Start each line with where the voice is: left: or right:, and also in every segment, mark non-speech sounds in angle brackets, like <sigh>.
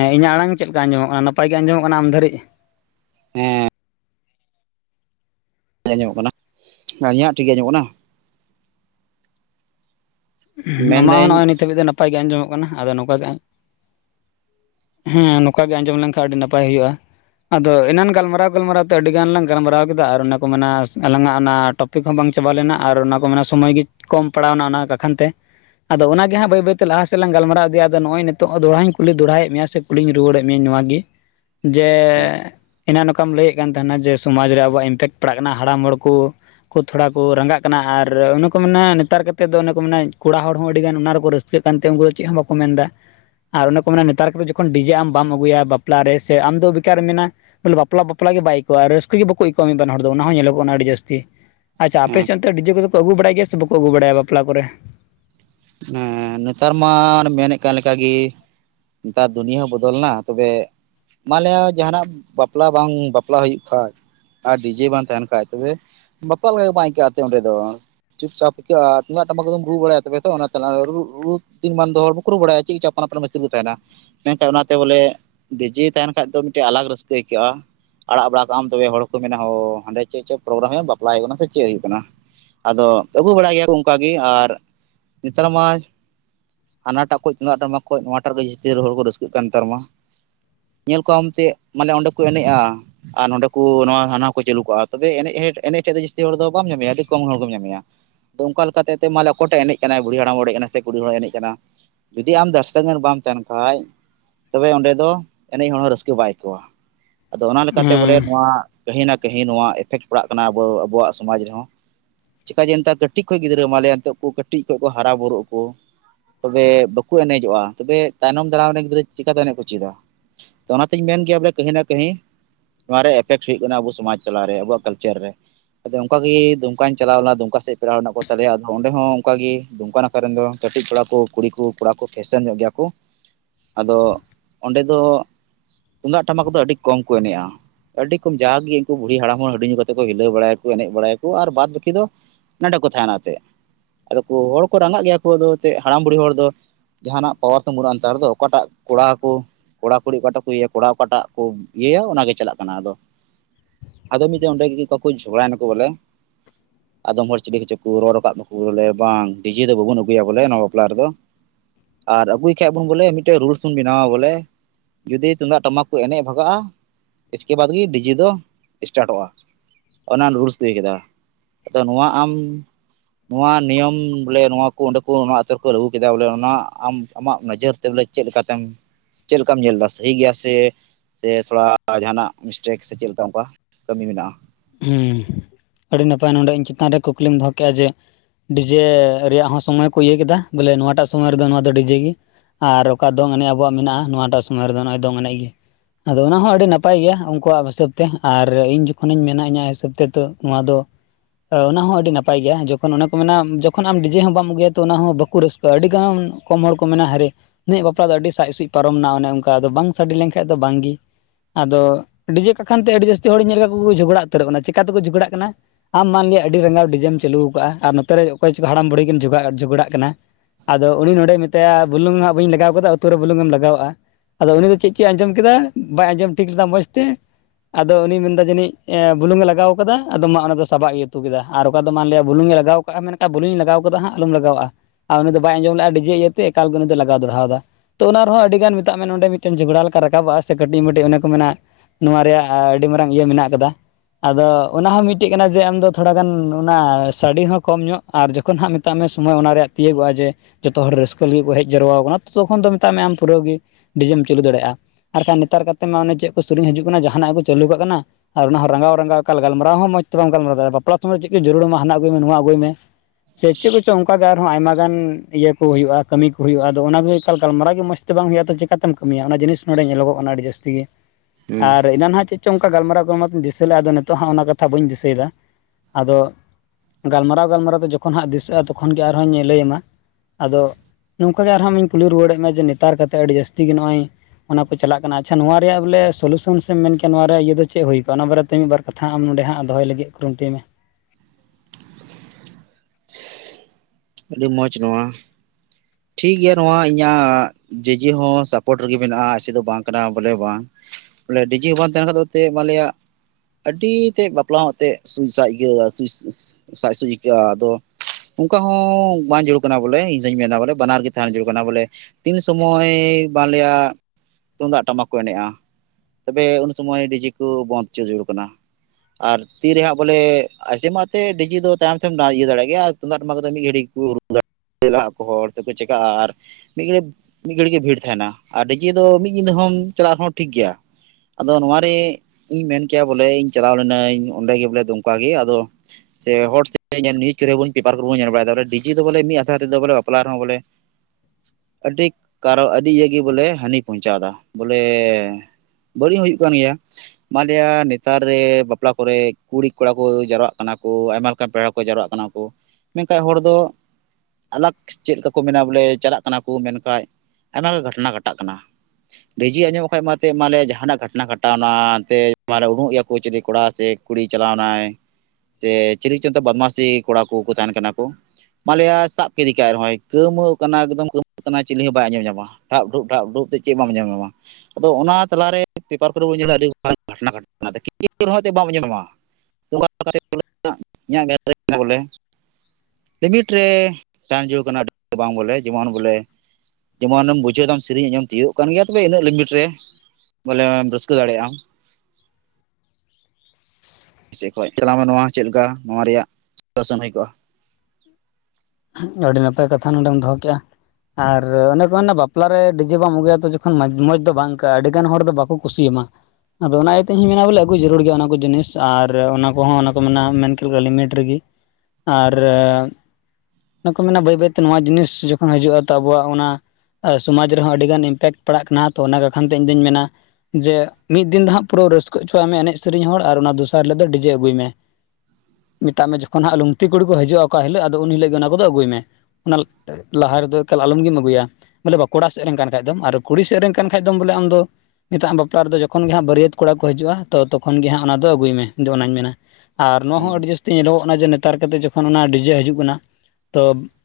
left: ᱦᱮᱸ ᱤᱧᱟᱹᱜ ᱟᱲᱟᱝ ᱪᱮᱫ ᱞᱮᱠᱟ ᱟᱸᱡᱚᱢᱚᱜ ᱠᱟᱱᱟ? ᱱᱟᱯᱟᱭ ᱜᱮ ᱟᱸᱡᱚᱢᱚᱜ ᱠᱟᱱᱟ ᱟᱢ ᱫᱷᱟᱹᱨᱤᱡ᱾
right: ᱦᱮᱸ ᱧᱟᱢᱚᱜ ᱠᱟᱱᱟ᱾ ᱦᱮᱸ ᱤᱧᱟᱹᱜ ᱴᱷᱤᱠ ᱜᱮ ᱟᱡᱚᱢ ᱢᱚᱜ ᱠᱟᱱᱟ?
left: ᱟᱢᱟᱜ ᱦᱚᱸ
right: ᱢᱮᱱᱫᱟᱹᱧ
left: ᱱᱚᱜᱼᱚᱭ ᱱᱤᱛ ᱦᱟᱹᱵᱤᱡ ᱫᱚ ᱱᱟᱯᱟᱭ ᱜᱮ ᱟᱸᱡᱚᱢᱚᱜ ᱠᱟᱱᱟ᱾ ᱟᱫᱚ ᱱᱚᱝᱠᱟ ᱜᱮ ᱦᱮᱸ ᱱᱚᱝᱠᱟ ᱜᱮ ᱟᱸᱡᱚᱢ ᱞᱮᱱᱠᱷᱟᱱ ᱟᱹᱰᱤ ᱱᱟᱯᱟᱭ ᱦᱩᱭᱩᱜᱼᱟ᱾ ᱟᱫᱚ ᱮᱱᱟᱱ ᱜᱟᱞᱢᱟᱨᱟᱣ ᱜᱟᱞᱢᱟᱨᱟᱣ ᱛᱮ ᱟᱹᱰᱤ ᱜᱟᱱ ᱞᱟᱝ ᱜᱟᱞᱢᱟᱨᱟᱣ ᱠᱮᱫᱟ ᱟᱨ ᱚᱱᱮ ᱠᱚ ᱢᱮᱱᱟ ᱟᱞᱟᱝ ᱟᱜ ᱚᱱᱟ ᱴᱚᱯ ᱚᱠᱟ ᱦᱚᱸ ᱵᱟᱝ ᱪᱟᱵᱟ ᱞᱮᱱᱟ ᱟᱨ ᱚᱱᱟ ᱠᱚ ᱢᱮᱱᱟ ᱥᱚᱢᱚᱭ ᱜᱮ ᱠᱚᱢ ᱯᱟᱲᱟᱣᱱᱟ ᱚᱱᱟ ᱠᱟᱠᱷᱟᱱ ᱛᱮ᱾ ᱟᱫᱚ ᱚᱱᱟ ᱜᱮ ᱦᱟᱸᱜ ᱵᱟᱹᱭ ᱵᱟᱹᱭ ᱛᱮ ᱞᱟᱦᱟᱥᱮᱫ ᱞᱟᱝ ᱜᱟᱞᱢᱟᱨᱟᱣ ᱤᱫᱤᱭᱟ᱾ ᱟᱫᱚ ᱱᱚᱜᱼᱚᱭ ᱱᱤᱛᱚᱜ ᱫᱚᱦᱲᱟᱞᱟᱧ ᱠᱩᱞᱤ ᱫᱚᱨᱦᱟᱭᱮᱫ ᱢᱮᱭᱟ ᱥᱮ ᱠᱩᱞᱤᱧ ᱨᱩᱣᱟᱹᱲᱮᱫ ᱢᱮᱭᱟ ᱱᱚᱣᱟ ᱜᱮ᱾ ᱡᱮ ᱮᱱᱟ ᱱᱚᱝᱠᱟᱢ ᱞᱟᱹᱭᱮᱫ ᱠᱟᱱ ᱛᱟᱦᱮᱱᱟ ᱡᱮ ᱥᱚᱢᱟᱡᱽ ᱨᱮ ᱟᱵᱚᱣᱟᱜ ᱤᱢᱯᱮᱠᱴ ᱯᱟᱲᱟᱜ ᱠᱟᱱᱟ᱾ ᱦᱟᱲᱟᱢ ᱦᱚᱲ ᱠᱚ ᱠᱚ ᱛᱷᱚᱲᱟ ᱠᱚ ᱨᱟᱸᱜᱟᱜ ᱠᱟᱱᱟ ᱟᱨ ᱚᱱᱮ ᱠᱚ ᱢᱮᱱᱟ ᱱᱮᱛᱟᱨ ᱠᱟᱛᱮᱫ ᱫᱚ ᱚᱱᱮ ᱠᱚ ᱢᱮᱱᱟ ᱠᱚᱲᱟ ᱦᱚᱲ ᱦᱚᱸ ᱟᱹᱰᱤ ᱜᱟᱱ ᱚᱱᱟ ᱨᱮᱠᱚ ᱨᱟᱹᱥᱠᱟᱹᱜ ᱠᱟᱱ ᱛᱮ ᱩᱱᱠᱩ ᱫᱚ ᱪᱮᱫ ᱦᱚᱸ ᱵᱟᱠᱚ ᱢᱮᱱ ᱮᱫᱟ᱾ ᱟᱨ ᱚᱱᱮ ᱠᱚ ᱢᱮᱱᱟ ᱱᱮᱛᱟᱨ ᱠᱚᱫᱚ ᱡᱚᱠᱷᱚᱱ ᱰᱤᱡᱮ ᱟᱢ ᱵᱟᱢ ᱟᱹᱜᱩᱭᱟ ᱵᱟᱯᱞᱟ ᱨᱮ ᱥᱮ ᱟᱢ ᱫᱚ ᱵᱮᱠᱟᱨ ᱮᱢ ᱢᱮᱱᱟ ᱵᱚᱞᱮ ᱵᱟᱯᱞᱟ ᱵᱟᱯᱞᱟ ᱜᱮ ᱵᱟᱹᱭ ᱟᱹᱭᱠᱟᱹᱣ-ᱟ ᱨᱟᱹᱥᱠᱟᱹ ᱜᱮ ᱵᱟᱠᱚ ᱟᱹᱭᱟᱹᱣᱟ ᱢᱤᱫ ᱵᱟᱨ ᱦᱚᱲ ᱫᱚ ᱚᱱᱟ ᱦᱚᱸ ᱧᱮᱞᱚᱜ ᱠᱟᱱᱟ ᱟᱹᱰᱤ ᱡᱟᱹᱥᱛᱤ᱾ ᱟᱪᱪᱷᱟ
right: ᱦᱮᱸ
left: ᱟᱯᱮᱥᱮᱫ ᱫᱚ ᱰᱤᱡᱮ ᱠᱚ ᱫᱚ ᱠᱚ ᱟᱹᱜᱩ ᱵᱟᱲᱟᱭ ᱜᱮᱭᱟ ᱥᱮ ᱵᱟᱠᱚ ᱟᱹᱜᱩ ᱵᱟᱲᱟᱭᱟ ᱵᱟᱯᱞᱟ ᱠᱚᱨᱮ?
right: ᱦᱮᱸ ᱱᱮᱛᱟᱨ ᱢᱟ ᱢᱮᱱᱮᱫ ᱠᱟᱱ ᱞᱮᱠᱟ ᱜᱮ ᱱᱮᱛᱟᱨ ᱫᱩᱱᱤᱭᱟᱹ ᱦᱚᱸ ᱵᱚᱫᱚᱞ ᱮᱱᱟ᱾ ᱛᱚᱵᱮ ᱢᱟᱞᱮᱭᱟ ᱡᱟᱦᱟᱱᱟᱜ ᱵᱟᱯᱞᱟ ᱵᱟᱝ ᱵᱟᱯᱞᱟ ᱦᱩᱭᱩᱜ ᱠᱷᱟᱱ ᱟᱨ ᱰᱤᱡᱮ ᱵᱟᱝ ᱛᱟᱦᱮᱱ ᱠᱷᱟᱡ ᱛᱚᱵᱮ ᱵᱟᱯᱞᱟ ᱞᱮᱠᱟ ᱜᱮ ᱵᱟᱝ ᱟᱹᱭᱠᱟᱹᱜᱼᱟ ᱛᱚᱵᱮ ᱚᱸᱰᱮ ᱫᱚ᱾ ᱪᱩᱯ ᱪᱟᱯ ᱟᱹᱭᱠᱟᱹᱜ-ᱟ ᱛᱩᱢᱫᱟᱜ ᱴᱟᱢᱟᱠ ᱫᱚᱢ ᱨᱩ ᱵᱟᱲᱟᱭᱟ ᱛᱚᱵᱮ ᱛᱚ᱾ ᱚᱱᱟ ᱛᱟᱞᱟᱨᱮ ᱨᱩ ᱨᱩ ᱛᱤᱱ ᱢᱟᱱ ᱫᱚ ᱦᱚᱲ ᱠᱚᱠᱚ ᱨᱩ ᱵᱟᱲᱟᱭᱟ ᱪᱩᱯ ᱪᱟᱯ ᱚᱱᱟ ᱠᱚᱨᱮ ᱟᱪᱩᱨ ᱵᱟᱲᱟ ᱛᱟᱦᱮᱱᱟ᱾ ᱢᱮᱱᱠᱷᱟᱱ ᱚᱱᱟᱛᱮ ᱵᱚᱞᱮ ᱰᱤᱡᱤ ᱮ ᱛᱟᱦᱮᱸᱱ ᱠᱷᱟᱡ ᱫᱚ ᱢᱤᱫᱴᱮᱱ ᱟᱞᱟᱜᱽ ᱨᱟᱹᱥᱠᱟᱹ ᱟᱹᱭᱠᱟᱹᱜᱼᱟ᱾ ᱟᱲᱟᱜ ᱵᱟᱲᱟ ᱠᱟᱜ ᱟᱢ ᱛᱚᱵᱮ ᱦᱚᱲ ᱠᱚ ᱢᱮᱱᱟ ᱦᱳ ᱦᱟᱸᱰᱮ ᱪᱮᱫ ᱪᱮᱫ ᱯᱨᱳᱜᱨᱟᱢ ᱦᱩᱭᱩᱜᱼᱟ ᱵᱟᱯᱞᱟ ᱦᱩᱭᱩᱜ ᱠᱟᱱᱟ ᱥᱮ ᱪᱮᱫ ᱦᱩᱭᱩᱜ ᱠᱟᱱᱟ? ᱟᱫᱚ ᱟᱹᱜᱩ ᱵᱟᱲᱟᱭ ᱜᱮᱭᱟ ᱠᱚ ᱚᱱᱠᱟᱜ ᱜᱮ ᱟᱨ ᱱᱮᱛᱟᱨ ᱢᱟ ᱦᱟᱱᱟᱴᱟᱜ ᱠᱷᱚᱡ ᱛᱩᱢᱫᱟᱜ ᱴᱟᱢᱟᱠ ᱠᱷᱚᱡ ᱱᱚᱣᱟᱴᱟᱜ ᱨᱮᱜᱮ ᱡᱟᱹᱥᱛᱤ ᱦᱚᱲ ᱠᱚ ᱨᱟᱹᱥᱠᱟᱹᱜ ᱠᱟᱱ ᱱᱮᱛᱟᱨ ᱢᱟ᱾ ᱧᱮᱞ ᱠᱚᱣᱟᱢ ᱛᱮᱜ ᱢᱟᱱᱮ ᱚᱸᱰᱮ ᱠᱚ ᱮᱱᱮᱡᱼᱟ᱾ ᱟᱨ ᱱᱚᱸᱰᱮ ᱠᱩ ᱱᱚᱣᱟ ᱦᱟᱱᱟ ᱠᱚ ᱪᱟᱹᱞᱩ ᱠᱟᱜᱼᱟ᱾ ᱛᱚᱵᱮ ᱮᱱᱮᱡ ᱦᱮᱰ ᱮᱱᱮᱡ ᱴᱷᱮᱡ ᱫᱚ ᱡᱟᱹᱥᱛᱤ ᱦᱚᱲ ᱫᱚ ᱵᱟᱢ ᱧᱟᱢᱮᱭᱟ, ᱟᱹᱰᱤ ᱠᱚᱢ ᱦᱚᱲ ᱜᱮᱢ ᱧᱟᱢᱮᱭᱟ᱾ ᱫᱚ ᱚᱱᱠᱟ ᱞᱮᱠᱟᱛᱮ ᱛᱮ ᱢᱟ ᱞᱮᱹᱭᱢᱮ ᱚᱠᱚᱭᱴᱮᱜ ᱮ ᱮᱱᱮᱡ ᱠᱟᱱᱟᱭ ᱵᱩᱲᱤ ᱦᱟᱲᱟᱢ ᱦᱚᱨ ᱮᱱᱮᱡ ᱠᱟᱱᱟ ᱥᱮ ᱵᱩᱰᱦᱤ ᱦᱚᱲ ᱮ ᱮᱱᱮᱡ ᱠᱟᱱᱟ ᱡᱩᱫᱤ ᱟᱢ ᱫᱟᱨᱥᱚᱠ ᱧᱮᱞ ᱵᱟᱢ ᱛᱟᱦᱮᱸᱱ ᱠᱷᱟᱡ ᱛᱚᱵᱮ ᱚᱸᱰᱮ ᱫᱚ ᱮᱱᱮᱡ ᱦᱚᱲ ᱦᱚᱸ ᱨᱟᱹᱥᱠᱟᱹ ᱵᱟᱭ ᱟᱹᱭᱠᱟᱹᱣᱟ᱾ ᱟᱫᱚ ᱚᱱᱟ ᱞᱮᱠᱟᱛᱮ ᱵᱚᱞᱮ
left: ᱦᱮᱸ
right: ᱱᱚᱣᱟ ᱠᱟᱹᱦᱤ ᱱᱟ ᱠᱟᱹᱦᱤ ᱱᱚᱣᱟ ᱮᱯᱷᱮᱠᱴ ᱯᱟᱲᱟᱜ ᱠᱟᱱᱟ ᱟᱵᱚ ᱟᱵᱚᱣᱟᱜ ᱥᱚᱢᱟᱡᱽ ᱨᱮᱸ ᱦᱚᱸ᱾ ᱪᱮᱠᱟ ᱡᱮ ᱱᱮᱛᱟᱨ ᱠᱟᱹᱴᱤᱡ ᱠᱷᱚᱡ ᱜᱤᱫᱽᱨᱟᱹ ᱮᱢᱟᱞᱮ ᱱᱤᱛᱚᱜ ᱠᱩ ᱠᱟᱹᱴᱤᱡ ᱠᱷᱚᱱ ᱠᱚ ᱦᱟᱨᱟ ᱵᱩᱨᱩᱜ᱾ ᱛᱚᱵᱮ ᱵᱟᱠᱚ ᱮᱱᱮᱡᱚᱜᱼᱟ, ᱛᱚᱵᱮ ᱛᱟᱭᱱᱚᱢ ᱫᱟᱨᱟᱢ ᱨᱮᱱ ᱜᱤᱫᱽᱨᱟᱹ ᱪᱮᱠᱟᱛᱮ ᱮᱱᱮᱡ ᱠᱚ ᱪᱮᱫᱟ? ᱛᱚ ᱚᱱᱟᱛᱤᱧ ᱢᱮᱱ ᱜᱮᱭᱟ ᱵᱚᱞᱮ ᱠᱟᱹᱦᱤᱱᱟ ᱠᱟᱹᱦᱤ ᱱᱚᱣᱟ ᱨᱮ ᱮᱯᱷᱮᱠᱴ ᱦᱩᱭᱩᱜ ᱠᱟᱱᱟ ᱟᱵᱚ ᱥᱚᱢᱟᱡᱽ ᱛᱟᱞᱟ ᱨᱮ ᱟᱵᱚᱣᱟᱜ ᱠᱟᱞᱪᱟᱨ ᱨᱮ᱾ ᱟᱫᱚ ᱚᱱᱠᱟ ᱜᱮ ᱫᱩᱢᱠᱟᱧ ᱪᱟᱞᱟᱣ ᱞᱮᱱᱟ᱾ ᱫᱩᱢᱠᱟ ᱥᱮᱫ ᱯᱮᱲᱟ ᱦᱚᱲ ᱢᱮᱱᱟᱜ ᱠᱚ ᱛᱟᱞᱮᱭᱟ᱾ ᱟᱫᱚ ᱚᱸᱰᱮ ᱦᱚᱸ ᱚᱱᱠᱟᱜ ᱜᱮ <unintelligible> ᱫᱩᱢᱠᱟ ᱨᱮᱱ ᱫᱚ ᱠᱟᱹᱴᱤᱡ ᱠᱚᱲᱟ ᱠᱚ ᱠᱩᱲᱤ ᱠᱚ ᱠᱚᱲᱟ ᱠᱚ ᱯᱷᱮᱥᱮᱱ ᱧᱚᱜ ᱜᱮᱭᱟ ᱠᱚ᱾ ᱟᱫᱚ ᱚᱸᱰᱮ ᱫᱚ ᱛᱩᱢᱫᱟᱜ ᱴᱟᱢᱟᱠ ᱠᱚ ᱫᱚ ᱟᱹᱰᱤ ᱠᱚᱢ ᱠᱚ ᱮᱱᱮᱡᱼᱟ᱾ ᱟᱹᱰᱤ ᱠᱚᱢ ᱡᱟᱹᱣ ᱜᱮ ᱩᱱᱠᱩ ᱵᱩᱲᱦᱤ ᱦᱟᱲᱟᱢ ᱦᱚᱲ ᱦᱟᱺᱰᱤ ᱧᱩ ᱵᱟᱨᱟ ᱠᱟᱛᱮ ᱠᱚ ᱦᱤᱞᱟᱹᱣ ᱵᱟᱲᱟᱭᱟᱠᱚ ᱮᱱᱮᱡ ᱵᱟᱲᱟᱭᱟᱠᱚ ᱟᱨ ᱵᱟᱫ ᱵᱟᱹᱠᱤ ᱫᱚ ᱱᱚᱰᱮ ᱠᱚ ᱛᱟᱦᱮᱱᱟ ᱮᱛᱮᱫ ᱟᱫᱚ ᱠᱚ ᱦᱚᱲ ᱠᱚ ᱨᱟᱸᱜᱟᱜ ᱜᱮᱭᱟ ᱠᱚ ᱟᱫᱚ ᱮᱛᱮᱫ ᱦᱟᱲᱟᱢ ᱵᱩᱲᱦᱤ ᱦᱚᱲ ᱫᱚ ᱡᱟᱦᱟᱱᱟᱜ ᱯᱟᱣᱟᱨ ᱛᱚ ᱵᱟᱹᱱᱩᱜᱼᱟ ᱱᱮᱛᱟᱨ ᱫᱚ ᱚᱠᱟᱴᱟᱜ ᱠᱚᱲᱟ ᱠᱚ ᱠᱚᱲᱟ ᱠᱩᱲᱤ ᱚᱠᱟᱴᱟᱜ ᱠᱚ ᱤᱭᱟᱹᱭᱟ ᱠᱚᱲᱟ ᱚᱠᱟᱴᱟᱜ ᱠᱚ ᱤᱭᱟᱹᱭᱟ ᱚᱱᱟ ᱜᱮ ᱪᱟᱞᱟᱜ ᱠᱟᱱᱟ ᱟᱫᱚ ᱟᱫᱚ ᱢᱤᱫ ᱫᱚ ᱚᱸᱰᱮ ᱜᱮᱤ ᱚᱱᱠᱟ ᱠᱚ ᱡᱷᱚᱜᱽᱲᱟᱭ ᱱᱟ ᱠᱚ ᱵᱚᱞᱮ ᱟᱫᱚᱢ ᱦᱚᱲ ᱪᱤᱞᱤ ᱠᱚᱪᱚ ᱠᱚ ᱨᱚᱲ ᱨᱟᱠᱟᱵ ᱫᱟᱠᱚ ᱵᱚᱞᱮ ᱵᱟᱝ ᱰᱤᱡᱮ ᱫᱚ ᱵᱟᱵᱚᱱ ᱟᱹᱜᱩᱭᱟ ᱵᱚᱞᱮ ᱱᱚᱣᱟ ᱵᱟᱯᱞᱟ ᱨᱮ ᱫᱚ ᱟᱨ ᱟᱹᱜᱩᱭ ᱠᱷᱟᱡ ᱵᱚᱱ ᱵᱚᱞᱮ ᱢᱤᱫᱴᱮᱱ ᱨᱩᱞᱥ ᱵᱚᱱ ᱵᱮᱱᱟᱣᱟ ᱵᱚᱞᱮ ᱡᱩᱫᱤ ᱛᱩᱢᱫᱟᱜ ᱴᱟᱢᱟᱠ ᱠᱚ ᱮᱱᱮᱡ ᱵᱷᱟᱜᱟᱜᱼᱟ ᱥᱠᱮ ᱵᱟᱫᱽ ᱜᱮ ᱰᱤᱡᱤ ᱫᱚ ᱥᱴᱟᱴᱚᱜᱼᱟ ᱚᱱᱟ ᱨᱩᱞᱥ ᱠᱚ ᱞᱟᱹᱭ ᱠᱮᱫᱟ ᱟᱫᱚ ᱱᱚᱣᱟ ᱟᱢ ᱱᱚᱣᱟ ᱱᱤᱭᱚᱢ ᱵᱚᱞᱮ ᱱᱚᱣᱟ ᱠᱚ ᱚᱸᱰᱮ ᱠᱚ ᱟᱛᱳ ᱨᱮ ᱠᱚ ᱞᱟᱹᱜᱩ ᱠᱮᱫᱟ ᱵᱚᱞᱮ ᱚᱱᱟ ᱟᱢ ᱟᱢᱟᱜ ᱱᱚᱡᱚᱨ ᱛᱮ ᱵᱚᱞᱮ ᱪᱮᱫ ᱞᱮᱠᱟ ᱛᱮᱢ ᱪᱮᱫ ᱞᱮᱠᱟᱢ ᱧᱮᱞ ᱫᱟ ᱥᱟᱹᱦᱤ ᱜᱮᱭᱟ ᱥᱮ ᱥᱮ ᱛᱷᱚᱲᱟ ᱡᱟᱦᱟᱱᱟᱜ ᱢᱤᱥᱴᱮᱠ ᱥᱮ ᱪᱮᱫ ᱞᱮᱠᱟ ᱚᱱᱠᱟ ᱠᱟᱹᱢᱤ ᱢᱮᱱᱟᱜᱼᱟ
left: ᱦᱩᱸ ᱟᱹᱰᱤ ᱱᱟᱯᱟᱭ ᱱᱚᱸᱰᱮ ᱤᱧ ᱪᱮᱛᱟᱱ ᱨᱮ ᱠᱩᱠᱞᱤᱢ ᱫᱚᱦᱚ ᱠᱮᱜᱼᱟ ᱡᱮ ᱰᱤᱡᱮ ᱨᱮᱭᱟᱜ ᱦᱚᱸ ᱥᱚᱢᱚᱭ ᱠᱚ ᱤᱭᱟᱹ ᱠᱮᱫᱟ ᱵᱚᱞᱮ ᱱᱚᱣᱟᱴᱟᱜ ᱥᱚᱢᱚᱭ ᱨᱮ ᱫᱚ ᱱᱚᱣᱟ ᱫᱚ ᱰᱤᱡᱮ ᱜᱮ ᱟᱨ ᱚᱠᱟ ᱫᱚᱝ ᱮᱱᱮᱡ ᱟᱵᱚᱣᱟᱜ ᱢᱮᱱᱟᱜᱼᱟ ᱱᱚᱣᱟᱴᱟᱜ ᱥᱚᱢᱚᱭ ᱨᱮ ᱫᱚ ᱱᱚᱜᱼᱚᱭ ᱫᱚᱝ ᱮᱱᱮᱡ ᱜᱮ ᱟᱫᱚ ᱚᱱᱟ ᱦᱚᱸ ᱟᱹᱰᱤ ᱱᱟᱯᱟᱭ ᱜᱮᱭᱟ ᱩᱱᱠᱩᱣᱟᱜ ᱦᱤᱥᱟᱹᱵ ᱛᱮ ᱟᱨ ᱤᱧ ᱡᱚᱠᱷᱚᱱ ᱤᱧ ᱢᱮᱱᱟ ᱤᱧᱟᱹᱜ ᱦᱤᱥᱟᱹᱵ ᱛᱮᱫᱚ ᱱᱚᱣᱟ ᱫᱚ ᱚᱱᱟ ᱦᱚᱸ ᱟᱹᱰᱤ ᱱᱟᱯᱟᱭ ᱜᱮᱭᱟ ᱡᱚᱠᱷᱚᱱ ᱚᱱᱟ ᱠᱚ ᱢᱮᱱᱟ ᱡᱚᱠᱷᱚᱱ ᱟᱢ ᱰᱤᱢᱮ ᱦᱚᱸ ᱵᱟᱢ ᱟᱹᱜᱩᱭᱟ ᱛᱚ ᱚᱱᱟ ᱦᱚᱸ ᱵᱟᱠᱚ ᱨᱟᱹᱥᱠᱟᱹᱜ ᱟᱹᱰᱤᱜᱟᱱ ᱠᱚᱢ ᱦᱚᱲ ᱠᱚ ᱢᱮᱱᱟᱜᱼᱟ ᱱᱩᱭᱟᱹᱜ ᱵᱟᱯᱞᱟ ᱫᱚ ᱟᱹᱰᱤ ᱥᱟᱡ ᱥᱩᱡ ᱯᱟᱨᱚᱢ ᱱᱟ ᱚᱱᱮ ᱚᱱᱠᱟ ᱟᱫᱚ ᱵᱟᱝ ᱥᱟᱰᱮ ᱞᱮᱱᱠᱷᱟᱡ ᱫᱚ ᱵᱟᱝᱜᱮ ᱟᱫᱚ ᱰᱤᱡᱮ ᱠᱟᱠᱷᱟᱱ ᱛᱮ ᱟᱹᱰᱤ ᱡᱟᱹᱥᱛᱤ ᱦᱚᱲ ᱧᱮᱞ ᱠᱟᱜ ᱠᱩᱠᱩ ᱡᱷᱚᱜᱽᱲᱟ ᱩᱛᱟᱹᱨᱚᱜ ᱠᱟᱱᱟ ᱪᱮᱠᱟ ᱛᱮᱠᱚ ᱡᱷᱚᱜᱽᱲᱟᱜ ᱠᱟᱱᱟ ᱟᱢ ᱢᱟᱱᱞᱮᱭᱟ ᱟᱹᱰᱤ ᱨᱟᱸᱜᱟᱣ ᱰᱤᱡᱮᱢ ᱪᱟᱹᱞᱩ ᱟᱠᱟᱜᱼᱟ ᱟᱨ ᱱᱚᱛᱮᱨᱮ ᱚᱠᱚᱭ ᱦᱟᱲᱟᱢ ᱵᱩᱲᱦᱤ ᱠᱤᱱ ᱡᱚᱜᱽᱟᱲᱟᱜ ᱠᱟᱱᱟ ᱟᱫᱚ ᱩᱱᱤ ᱱᱚᱸᱰᱮᱭ ᱢᱮᱛᱟᱭᱟ ᱵᱩᱞᱩᱝ ᱦᱟᱜ ᱵᱟᱹᱧ ᱞᱟᱜᱟᱣ ᱠᱟᱫᱟ ᱩᱛᱩᱨ ᱨᱮ ᱵᱩᱞᱩᱝ ᱮᱢ ᱞᱟᱜᱟᱣᱼᱟ ᱟᱫᱚ ᱩᱱᱤ ᱫᱚ ᱪᱮᱫ ᱪᱚᱭ ᱟᱸᱡᱚᱢ ᱠᱮᱫᱟ ᱵᱟᱭ ᱟᱸᱡᱚᱢ ᱴᱷᱤᱠ ᱞᱮᱫᱟ ᱢᱚᱸᱡᱽ ᱛᱮ ᱟᱫᱚ ᱩᱱᱤᱭ ᱢᱮᱱᱫᱟ ᱡᱟᱹᱱᱤᱡ ᱮ ᱵᱩᱞᱩᱝᱮ ᱞᱟᱜᱟᱣ ᱠᱟᱫᱟ ᱟᱫᱚ ᱢᱟ ᱚᱱᱟ ᱫᱚ ᱥᱟᱵᱟᱜ ᱜᱤᱭ ᱩᱛᱩ ᱠᱮᱫᱟ ᱟᱨ ᱚᱠᱟ ᱫᱚ ᱢᱟᱱ ᱞᱮᱹᱭᱟ ᱵᱩᱞᱩᱝᱮ ᱞᱟᱜᱟᱣ ᱠᱮᱫ ᱢᱮᱱ ᱠᱟᱜ ᱵᱩᱞᱝᱤᱧ ᱞᱟᱜᱟᱣ ᱠᱟᱫᱟ ᱦᱟᱸ ᱟᱞᱚᱢ ᱞᱟᱜᱟᱣᱟ ᱟᱨ ᱩᱱᱤ ᱫᱚ ᱵᱟᱭ ᱟᱸᱡᱚᱢ ᱞᱮᱫᱼᱟ ᱰᱤᱡᱮ ᱤᱭᱟᱹᱛᱮ ᱮᱠᱟᱞ ᱜᱮ ᱩᱱᱤ ᱫᱚᱭ ᱞᱟᱜᱟᱣ ᱫᱚᱲᱦᱟᱣᱫᱟ ᱛᱚ ᱚᱱᱟ ᱨᱮᱦᱚᱸ ᱟᱹᱰᱤᱜᱟᱱ ᱢᱮᱛᱟᱜ ᱢᱮ ᱱᱚᱰᱮ ᱢᱤᱫᱴᱮᱱ ᱡᱷᱚᱜᱽᱲᱟ ᱞᱮᱠᱟ ᱨᱟᱠᱟᱵᱚᱜᱼᱟ ᱥᱮ ᱠᱟᱹᱴᱤᱡ ᱢᱟᱹᱴᱤᱡ ᱚᱱᱮ ᱠᱚ ᱢᱮᱱᱟ ᱱᱚᱣᱟ ᱨᱮᱭᱟᱜ ᱟᱹᱰᱤ ᱢᱟᱨᱟᱝ ᱤᱭᱟᱹ ᱢᱮᱱᱟᱜ ᱠᱟᱫᱟ ᱟᱫᱚ ᱚᱱᱟ ᱦᱚᱸ ᱢᱤᱫᱴᱮᱡ ᱠᱟᱱᱟ ᱡᱮ ᱟᱢᱫᱚ ᱛᱷᱚᱲᱟ ᱜᱟᱱ ᱚᱱᱟ ᱥᱟᱰᱮ ᱦᱚᱸ ᱠᱚᱢ ᱧᱚᱜ ᱟᱨ ᱡᱚᱠᱷᱚᱱ ᱡᱚᱠᱷᱚᱱ ᱦᱟᱸᱜ ᱢᱮᱛᱟᱜ ᱢᱮ ᱥᱚᱢᱚᱭ ᱚᱱᱟ ᱨᱮᱭᱟᱜ ᱛᱤᱭᱟᱹᱜᱚᱜᱼᱟ ᱡᱮ ᱡᱚᱛᱚ ᱦᱚᱲ ᱨᱟᱹᱥᱠᱟᱹ ᱞᱟᱹᱜᱤᱫ ᱠᱚ ᱦᱮᱡ ᱡᱟᱨᱣᱟ ᱠᱟᱱᱟ ᱛᱚᱠᱷᱚᱱ ᱫᱚ ᱢᱮᱛᱟᱜ ᱢᱮ ᱟᱢ ᱯᱩᱨᱟᱹ ᱜᱮ ᱰᱤᱡᱮᱢ ᱪᱟᱹᱞᱩ ᱫᱟᱲᱮᱭᱟᱜᱼᱟ ᱟᱨᱠᱷᱟᱱ ᱱᱮᱛᱟᱨ ᱠᱟᱛᱮᱫ ᱢᱟ ᱚᱱᱮ ᱪᱮᱫ ᱠᱚ ᱥᱮᱨᱮᱧ ᱦᱤᱡᱩᱜ ᱠᱟᱱᱟ ᱡᱟᱦᱟᱱᱟᱜ ᱠᱚ ᱪᱟᱹᱞᱩ ᱠᱟᱜ ᱠᱟᱱᱟ ᱟᱨ ᱚᱱᱟ ᱦᱚᱸ ᱨᱟᱸᱜᱟᱣ ᱨᱟᱸᱜᱟᱣ ᱮᱠᱟᱞ ᱜᱟᱞᱢᱟᱨᱟᱣ ᱦᱚᱸ ᱢᱚᱡᱽ ᱛᱮ ᱵᱟᱢ ᱜᱟᱞᱢᱟᱨᱟᱣ ᱫᱟᱲᱮᱼᱟ ᱵᱟᱯᱞᱟ ᱥᱚᱢᱚᱭ ᱪᱮᱫ ᱠᱚ ᱡᱟᱹᱨᱩᱲᱟ ᱢᱟ ᱦᱟᱱᱟ ᱟᱹᱜᱩᱭ ᱢᱮ ᱱᱚᱣᱟ ᱟᱹᱜᱩᱭ ᱢᱮ ᱥᱮ ᱪᱮᱫ ᱠᱚᱪᱚᱝ ᱚᱱᱠᱟᱜᱮ ᱦᱚᱸ ᱟᱭᱢᱟ ᱜᱟᱱ ᱤᱭᱟᱹ ᱠᱩ ᱦᱩᱭᱩᱜᱼᱟ ᱠᱟᱹᱢᱤ ᱠᱩ ᱦᱩᱭᱩᱜᱼᱟ ᱟᱫᱚ ᱚᱱᱟᱜᱮ ᱮᱠᱟᱞ ᱜᱟᱞᱢᱟᱨᱟᱣ ᱜᱮ ᱢᱚᱡᱽᱛᱮ ᱵᱟᱝ ᱦᱩᱭᱩᱜᱼᱟ ᱛᱚ ᱪ ᱪᱮᱠᱟᱛᱮᱢ ᱠᱟᱹᱢᱤᱭᱟ ᱚᱱᱟ ᱡᱤᱱᱤᱥ ᱱᱚᱰᱮ ᱧᱮᱞᱚᱜᱚᱜ ᱠᱟᱱᱟ ᱟᱹᱰᱤ ᱡᱟᱹᱥᱛᱤ ᱜᱮ
right: ᱦᱩᱸ
left: ᱟᱨ ᱮᱱᱟᱱᱦᱟᱜ ᱪᱮᱫ ᱪᱚᱝ ᱚᱱᱠᱟ ᱜᱟᱞᱢᱟᱨᱟᱣ ᱠᱚ ᱢᱟ ᱛᱚᱧ ᱫᱤᱥᱟᱹ ᱞᱮᱫᱼᱟ ᱟᱫᱚ ᱱᱤᱛᱚᱜ ᱦᱟᱸᱜ ᱚᱱᱟ ᱠᱟᱛᱷᱟ ᱵᱟᱹᱧ ᱫᱤᱥᱟᱹᱭᱮᱫᱟ ᱟᱫᱚ ᱜᱟᱞᱢᱟᱨᱟᱣ ᱜᱟᱞᱢᱟᱨᱟᱣ ᱛᱮ ᱡᱚᱠᱷᱚᱱ ᱦᱟᱸᱜ ᱫᱤᱥᱟᱹᱜᱼᱟ ᱛᱚᱠᱷᱚᱱ ᱜᱮ ᱟᱨᱦᱚᱧ ᱞᱟᱹᱭ ᱟᱢᱟ ᱟᱫᱚ ᱱᱚᱝᱠᱟ ᱜᱮ ᱟᱨᱦᱚᱸᱧ ᱠᱩᱞᱤ ᱨᱩᱣᱟᱹᱲᱮᱫ ᱢᱮ ᱡᱮ ᱱᱮᱛᱟᱨ ᱠᱟᱛᱮ ᱟᱹᱰᱤ ᱡᱟᱹᱥᱛᱤ ᱜᱮ ᱱᱚᱜᱼᱚᱭ ᱚᱱᱟ ᱠᱚ ᱪᱟᱞᱟᱜ ᱠᱟᱱᱟ ᱟᱪᱪᱷᱟ ᱱᱚᱣᱟ ᱨᱮᱭᱟᱜ ᱵᱚᱞᱮ ᱥᱚᱞᱩᱥᱚᱱ ᱥᱮᱢ ᱢᱮᱱ ᱠᱮ ᱱᱚᱣᱟ ᱨᱮᱭᱟᱜ ᱤᱭᱟᱹ ᱪᱮᱫ ᱦᱩᱭᱠᱚᱜᱼᱟ ᱚᱱᱟ ᱵᱟᱨᱮᱛᱮ ᱢᱤᱫ ᱵᱟᱨ ᱠᱟᱛᱷᱟ ᱟᱢ ᱱᱚᱸᱰᱮ ᱦᱟᱸᱜ ᱫᱚᱦᱚᱭ ᱞᱟᱹᱜᱤᱫ ᱠᱩᱨᱩᱢᱴᱩᱭ ᱢᱮ
right: ᱟᱹᱰᱤ ᱢᱚᱸᱡᱽ ᱱᱚᱣᱟ ᱴᱷᱤᱠ ᱜᱮᱭᱟ ᱱᱚᱣᱟ ᱤᱧᱟᱹᱜ ᱡᱮᱡᱮ ᱦᱚᱸ ᱥᱟᱯᱳᱨᱴ ᱨᱮᱜᱮ ᱢᱮᱱᱟᱜᱼᱟ ᱮᱥᱮ ᱫᱚ ᱵᱟᱝ ᱠᱟᱱᱟ ᱵᱚᱞᱮ ᱵᱟᱝ ᱵᱚᱞᱮ ᱰᱤᱡᱮ ᱵᱟᱝ ᱛᱟᱦᱮᱱ ᱠᱷᱟᱡ ᱫᱚ ᱢᱟᱱ ᱞᱮᱭᱟ ᱟᱹᱰᱤᱛᱮᱫ ᱵᱟᱯᱞᱟ ᱦᱚᱸ ᱮᱛᱮᱫ ᱥᱩᱭ ᱥᱟᱡᱽ <unintelligible> ᱟᱹᱭᱠᱟᱹᱜᱼᱟᱩᱭ ᱥᱟᱡᱽ ᱥᱩᱭ ᱟᱹᱭᱠᱟᱹᱜᱼᱟ ᱟᱫᱚ ᱚᱱᱠᱟ ᱦᱚᱸ ᱵᱟᱝ ᱡᱩᱲ ᱠᱟᱱᱟ ᱵᱚᱞᱮ ᱤᱧ ᱫᱩᱧ ᱢᱮᱱᱟ ᱵᱚᱞᱮ ᱵᱟᱱᱟᱨ ᱜᱮ ᱛᱟᱦᱮᱱ ᱡᱟᱹᱨᱩᱲ ᱠᱟᱱᱟ ᱵᱚᱞᱮ ᱛᱤᱱ ᱥᱚᱢᱚᱭ ᱢᱟᱱ ᱞᱮᱭᱟ ᱛᱩᱢᱫᱟᱜ ᱴᱟᱢᱟᱠ ᱠᱚ ᱮᱱᱮᱡᱼᱟ ᱛᱚᱵᱮ ᱩᱱ ᱥᱚᱢᱚᱭ ᱰᱤᱡᱮ ᱠᱚ ᱵᱚᱱᱫᱷ ᱦᱚᱪᱚ ᱡᱟᱹᱨᱩᱲ ᱠᱟᱱᱟ ᱟᱨ ᱛᱤᱨᱮᱦᱟᱸᱜ ᱵᱚᱞᱮ ᱟᱥᱮᱢᱟᱛᱮ ᱰᱤᱡᱮ ᱫᱚ ᱛᱟᱭᱚᱢ ᱛᱮᱢ ᱤᱭᱟᱹ ᱫᱟᱲᱮᱭᱟᱜ ᱜᱮᱭᱟ ᱟᱨ ᱛᱩᱢᱫᱟᱜ ᱴᱟᱢᱟᱠ ᱫᱚ ᱢᱤᱫ ᱜᱷᱟᱹᱲᱤᱡ <inaudible> ᱟᱠᱚ ᱦᱚᱲ ᱛᱮᱠᱚ ᱪᱮᱠᱟᱹᱜᱼᱟ ᱟᱨ ᱢᱤᱫ ᱜᱷᱟᱹᱲᱤᱡ ᱢᱤᱫ ᱜᱷᱟᱹᱲᱤᱡ ᱜᱮ ᱵᱷᱤᱲ ᱛᱟᱦᱮᱱᱟ ᱟᱨ ᱰᱤᱡᱮ ᱫᱚ ᱢᱤᱫ ᱧᱤᱫᱟᱹ ᱦᱚᱢ ᱪᱟᱞᱟᱜ ᱨᱮᱦᱚᱸ ᱴᱷᱤᱠ ᱜᱮᱭᱟ ᱾ ᱟᱫᱚ ᱱᱚᱣᱟᱨᱮ ᱤᱧ ᱢᱮᱱ ᱠᱮᱭᱟ ᱵᱚᱞᱮ ᱤᱧ ᱪᱟᱞᱟᱣ ᱞᱮᱤᱱᱟᱹᱧ ᱚᱸᱰᱮ ᱜᱮ ᱵᱚᱞᱮ ᱫᱩᱢᱠᱟᱜᱮ ᱟᱫᱚ ᱥᱮ ᱦᱚᱲ ᱥᱮ ᱡᱟᱸᱦᱟᱱ ᱧᱮᱞ ᱱᱤᱭᱩᱡ ᱠᱚᱨᱮ ᱵᱚᱱ ᱯᱮᱯᱟᱨ ᱠᱚᱵᱚᱱ ᱧᱮᱞ ᱵᱟᱲᱟᱭᱟᱮ ᱰᱤᱡᱮ ᱫᱚ ᱵᱚᱞᱮ ᱢᱤᱫ ᱟᱛᱷᱟ ᱛᱮᱫᱚ ᱵᱚᱞᱮ ᱵᱟᱯᱞᱟ ᱦᱚᱸ ᱵᱚᱞᱮ ᱾ ᱟᱹᱰᱤ ᱠᱟᱨᱚ ᱟᱹᱰᱤ ᱤᱭᱟᱹ ᱜᱮ ᱵᱚᱞᱮ ᱦᱟᱹᱱᱤ ᱯᱳᱣᱪᱷᱟᱣᱮᱫᱟ ᱵᱚᱞᱮ ᱵᱟᱹᱲᱤᱡᱽ ᱦᱩᱭᱩᱜ ᱠᱟᱱ ᱜᱮᱭᱟ ᱾ ᱢᱟᱱᱞᱤᱭᱟ ᱱᱮᱛᱟᱨ ᱨᱮ ᱵᱟᱯᱞᱟ ᱠᱚᱨᱮᱜ ᱠᱩᱲᱤ ᱠᱚᱲᱟ ᱠᱚ ᱡᱟᱣᱨᱟᱜ ᱠᱟᱱᱟ ᱠᱚ ᱟᱭᱢᱟ ᱯᱮᱲᱟ ᱠᱚ ᱡᱟᱣᱨᱟᱜ ᱠᱟᱱᱟ ᱠᱚ ᱢᱮᱱᱠᱷᱟᱡᱽ ᱦᱚᱲ ᱫᱚ ᱟᱞᱟᱜᱽ ᱪᱮᱫ ᱞᱮᱠᱟ ᱠᱚ ᱢᱮᱱᱟ ᱵᱚᱞᱮ ᱪᱟᱞᱟᱜ ᱠᱟᱱᱟ ᱠᱚ ᱢᱮᱱᱠᱷᱟᱡᱽ ᱟᱭᱢᱟ ᱜᱷᱚᱴᱚᱱᱟ ᱜᱷᱚᱴᱟᱜ ᱠᱟᱱᱟ ᱾ ᱰᱤᱡᱮ ᱟᱸᱡᱚᱢᱚᱜ ᱠᱷᱟᱱ ᱢᱟᱛᱮᱫ ᱢᱟᱱᱞᱮᱭᱟ ᱡᱟᱦᱟᱱᱟᱜ ᱜᱷᱚᱴᱚᱱᱟ ᱜᱷᱚᱴᱟᱣ ᱮᱱᱟ ᱮᱱᱛᱮ ᱢᱟᱞᱮ ᱩᱰᱩᱜ ᱜᱮᱭᱟ ᱠᱚ ᱪᱮᱞᱮ ᱠᱚᱲᱟ ᱥᱮ ᱠᱩᱲᱤᱭ ᱪᱟᱞᱟᱣᱱᱟᱭ ᱾ ᱥᱮ ᱪᱤᱞᱤᱪ ᱚᱱᱛᱚ ᱵᱟᱫᱢᱟᱥᱤ ᱠᱚᱲᱟ ᱠᱚ ᱛᱟᱦᱮᱱ ᱠᱟᱱᱟ ᱠᱩ ᱢᱟᱞᱮᱭᱟ ᱥᱟᱵ ᱠᱮᱫᱤ - ᱪᱤᱠᱟᱭ ᱨᱮᱦᱚᱸᱚᱭ ᱠᱟᱹᱣᱢᱟᱹᱜ ᱠᱟᱱᱟ <unintelligible> ᱮᱠᱚᱢᱟᱹᱜ ᱠᱟᱱᱟ ᱪᱤᱞᱤ ᱦᱚᱸ ᱵᱟᱭ ᱟᱸᱡᱚᱢ ᱧᱟᱢᱚᱜᱼᱟ ᱰᱷᱟᱵ ᱰᱷᱩᱵ ᱛᱮ ᱪᱮᱫ ᱵᱟᱢ ᱟᱸᱚᱢ ᱧᱟᱢᱟ ᱾ ᱟᱫᱚ ᱚᱱᱟ ᱛᱟᱞᱟᱨᱮ ᱯᱮᱯᱟᱨ ᱠᱚᱨᱮ ᱵᱚᱱ ᱧᱮᱞᱟ ᱟᱹᱰᱤ ᱟᱹᱰᱤ ᱢᱟᱨᱟᱝ ᱜᱷᱚᱴᱱᱟ ᱜᱷᱚᱴᱱᱟᱚᱭ ᱠᱤᱪᱷᱩ ᱨᱮᱦᱚᱸᱭ ᱵᱟᱢ ᱟᱸᱡᱚᱢᱟᱢᱟ ᱾ <unintelligible> ᱤᱧᱟᱹᱜ ᱵᱚᱞᱮ ᱞᱤᱢᱤᱴ ᱨᱮ ᱛᱟᱦᱮᱱ ᱡᱩᱲᱟᱹ ᱠᱟᱱᱟ <unintelligible> ᱵᱟᱝ ᱵᱚᱞᱮ ᱡᱮᱢᱚᱱ ᱵᱚᱞᱮ ᱡᱮᱢᱚᱱ ᱱᱮᱢ ᱵᱩᱡᱷᱟᱹᱣ ᱮᱫᱟᱢ ᱥᱮᱨᱮᱧ ᱟᱸᱡᱚᱢ ᱛᱤᱭᱳᱜ ᱠᱟᱱ ᱜᱮᱭᱟ ᱛᱚᱵᱮ ᱤᱱᱟᱹᱜ ᱞᱤᱢᱤᱴ ᱨᱮ᱾ ᱵᱚᱞᱮ ᱟᱢ ᱨᱟᱹᱥᱠᱟᱹ ᱫᱟᱲᱮᱭᱟᱜᱼᱟ᱾ ᱥᱮᱫ ᱠᱷᱚᱱ ᱛᱟᱞᱟᱝ ᱢᱮ ᱱᱚᱣᱟ ᱪᱮᱫ ᱞᱮᱠᱟ? ᱱᱚᱣᱟ ᱨᱮᱭᱟᱜ ᱥᱟᱥᱚᱱ ᱦᱩᱭ ᱠᱚᱜᱼᱟ᱾
left: ᱟᱹᱰᱤ ᱱᱟᱯᱟᱭ ᱠᱟᱛᱷᱟ ᱱᱚᱰᱮᱢ ᱫᱚᱦᱚ ᱠᱮᱫᱼᱟ᱾ ᱟᱨ ᱚᱱᱮ ᱠᱚ ᱢᱮᱱᱟ ᱵᱟᱯᱞᱟ ᱨᱮ ᱰᱤᱡᱮ ᱵᱟᱢ ᱟᱹᱜᱩᱭᱟ᱾ ᱛᱚ ᱡᱚᱠᱷᱚᱱ ᱢᱚᱸᱡᱽ ᱫᱚ ᱵᱟᱝ ᱟᱹᱭᱠᱟᱹᱜᱼᱟ᱾ ᱟᱹᱰᱤ ᱜᱟᱱ ᱦᱚᱲ ᱫᱚ ᱵᱟᱠᱚ ᱠᱩᱥᱤᱭ ᱟᱢᱟ᱾ ᱟᱫᱚ ᱚᱱᱟ ᱤᱭᱟᱹᱛᱮ ᱤᱧ ᱢᱮᱱᱟ ᱵᱚᱞᱮ ᱟᱹᱜᱩ ᱡᱟᱹᱨᱩᱲ ᱜᱮᱭᱟ ᱚᱱᱟ ᱠᱚ ᱡᱤᱱᱤᱥ ᱟᱨ ᱚᱱᱟ ᱠᱚᱦᱚᱸ ᱚᱱᱟ ᱠᱚ ᱢᱮᱱᱟᱜᱼᱟ, ᱢᱮᱱ ᱠᱮᱜ ᱞᱮᱠᱟ ᱞᱤᱢᱤᱴ ᱨᱮᱜᱮ᱾ ᱟᱨ ᱚᱱᱟ ᱠᱚ ᱢᱮᱱᱟ ᱵᱟᱹᱭ ᱵᱟᱹᱭᱛᱮ ᱱᱚᱣᱟ ᱡᱤᱱᱤᱥ ᱡᱚᱠᱷᱚᱱ ᱦᱤᱡᱩᱜᱼᱟ᱾ ᱛᱚ ᱟᱵᱚᱣᱟᱜ ᱚᱱᱟ ᱟᱨ ᱥᱚᱢᱟᱡᱽ ᱨᱮᱦᱚᱸ ᱟᱹᱰᱤᱜᱟᱱ ᱤᱢᱯᱮᱠᱴ ᱯᱟᱲᱟᱜ ᱠᱟᱱᱟ ᱛᱚ ᱚᱱᱟᱠᱚ ᱠᱷᱟᱱ ᱛᱮ ᱤᱧᱫᱩᱧ ᱢᱮᱱᱟ ᱡᱮ ᱢᱤᱫ ᱫᱤᱱ ᱦᱟᱸᱜ ᱯᱩᱨᱟᱹ ᱨᱟᱹᱥᱠᱟᱹ ᱦᱚᱪᱚᱣᱟᱜᱟᱭ ᱢᱮ ᱮᱱᱮᱡ ᱥᱮᱨᱮᱧ ᱦᱚᱲ ᱟᱨ ᱚᱱᱟ ᱫᱚᱥᱟᱨ ᱦᱤᱞᱳᱜ ᱫᱚ ᱰᱤᱡᱮ ᱟᱹᱜᱩᱭ ᱢᱮ ᱾ ᱢᱮᱛᱟᱜ ᱢᱮ ᱡᱚᱠᱷᱚᱱ ᱦᱟᱸᱜ ᱞᱩᱝᱛᱤ ᱠᱩᱲᱤ ᱠᱚ ᱦᱤᱡᱩᱜᱼᱟ᱾ ᱚᱠᱟ ᱦᱤᱞᱳᱜ ᱟᱫᱚ ᱩᱱ ᱦᱤᱞᱳᱜ ᱜᱮ ᱚᱱᱟ ᱠᱚᱫᱚ ᱟᱹᱜᱩᱭ ᱢᱮ᱾ ᱚᱱᱟ ᱞᱟᱦᱟ ᱨᱮᱫᱚ ᱮᱠᱟᱞ ᱟᱞᱚᱢ ᱜᱮᱢ ᱟᱹᱜᱩᱭᱟ᱾ ᱵᱚᱞᱮ ᱵᱟ ᱠᱚᱲᱟ ᱥᱮᱜ ᱨᱮᱱ ᱠᱷᱟᱡᱽ ᱠᱷᱟᱱ ᱫᱚᱢ ᱟᱨ ᱠᱩᱲᱤ ᱥᱮᱫ ᱨᱮᱱ ᱠᱷᱟᱡᱽ ᱠᱷᱟᱱ ᱟᱢ ᱫᱚ ᱱᱤᱛᱟᱜ ᱵᱟᱯᱞᱟ ᱨᱮ ᱡᱚᱠᱷᱚᱱ ᱜᱮ ᱦᱟᱸᱜ ᱵᱟᱹᱨᱭᱟᱹᱛ ᱠᱚᱲᱟ ᱠᱚ ᱦᱤᱡᱩᱜᱼᱟ᱾ ᱛᱚᱠᱷᱚᱱ ᱜᱮ ᱦᱟᱸᱜ ᱚᱱᱟ ᱫᱚ ᱟᱹᱜᱩᱭ ᱢᱮ, ᱤᱧᱫᱚ ᱚᱱᱟᱧ ᱢᱮᱱᱟ᱾ ᱟᱨ ᱱᱚᱣᱟ
right: ᱦᱩᱸ
left: ᱦᱚᱸ ᱟᱹᱰᱤ ᱡᱟᱹᱥᱛᱤ ᱧᱮᱞᱚᱜᱚᱜ ᱠᱟᱱᱟ᱾ ᱡᱮ ᱱᱮᱛᱟᱨ ᱠᱟᱛᱮ ᱡᱚᱠᱷᱚᱱ ᱚᱱᱟ ᱰᱤᱡᱮ ᱦᱤᱡᱩᱜ ᱠᱟᱱᱟ᱾ ᱛᱚ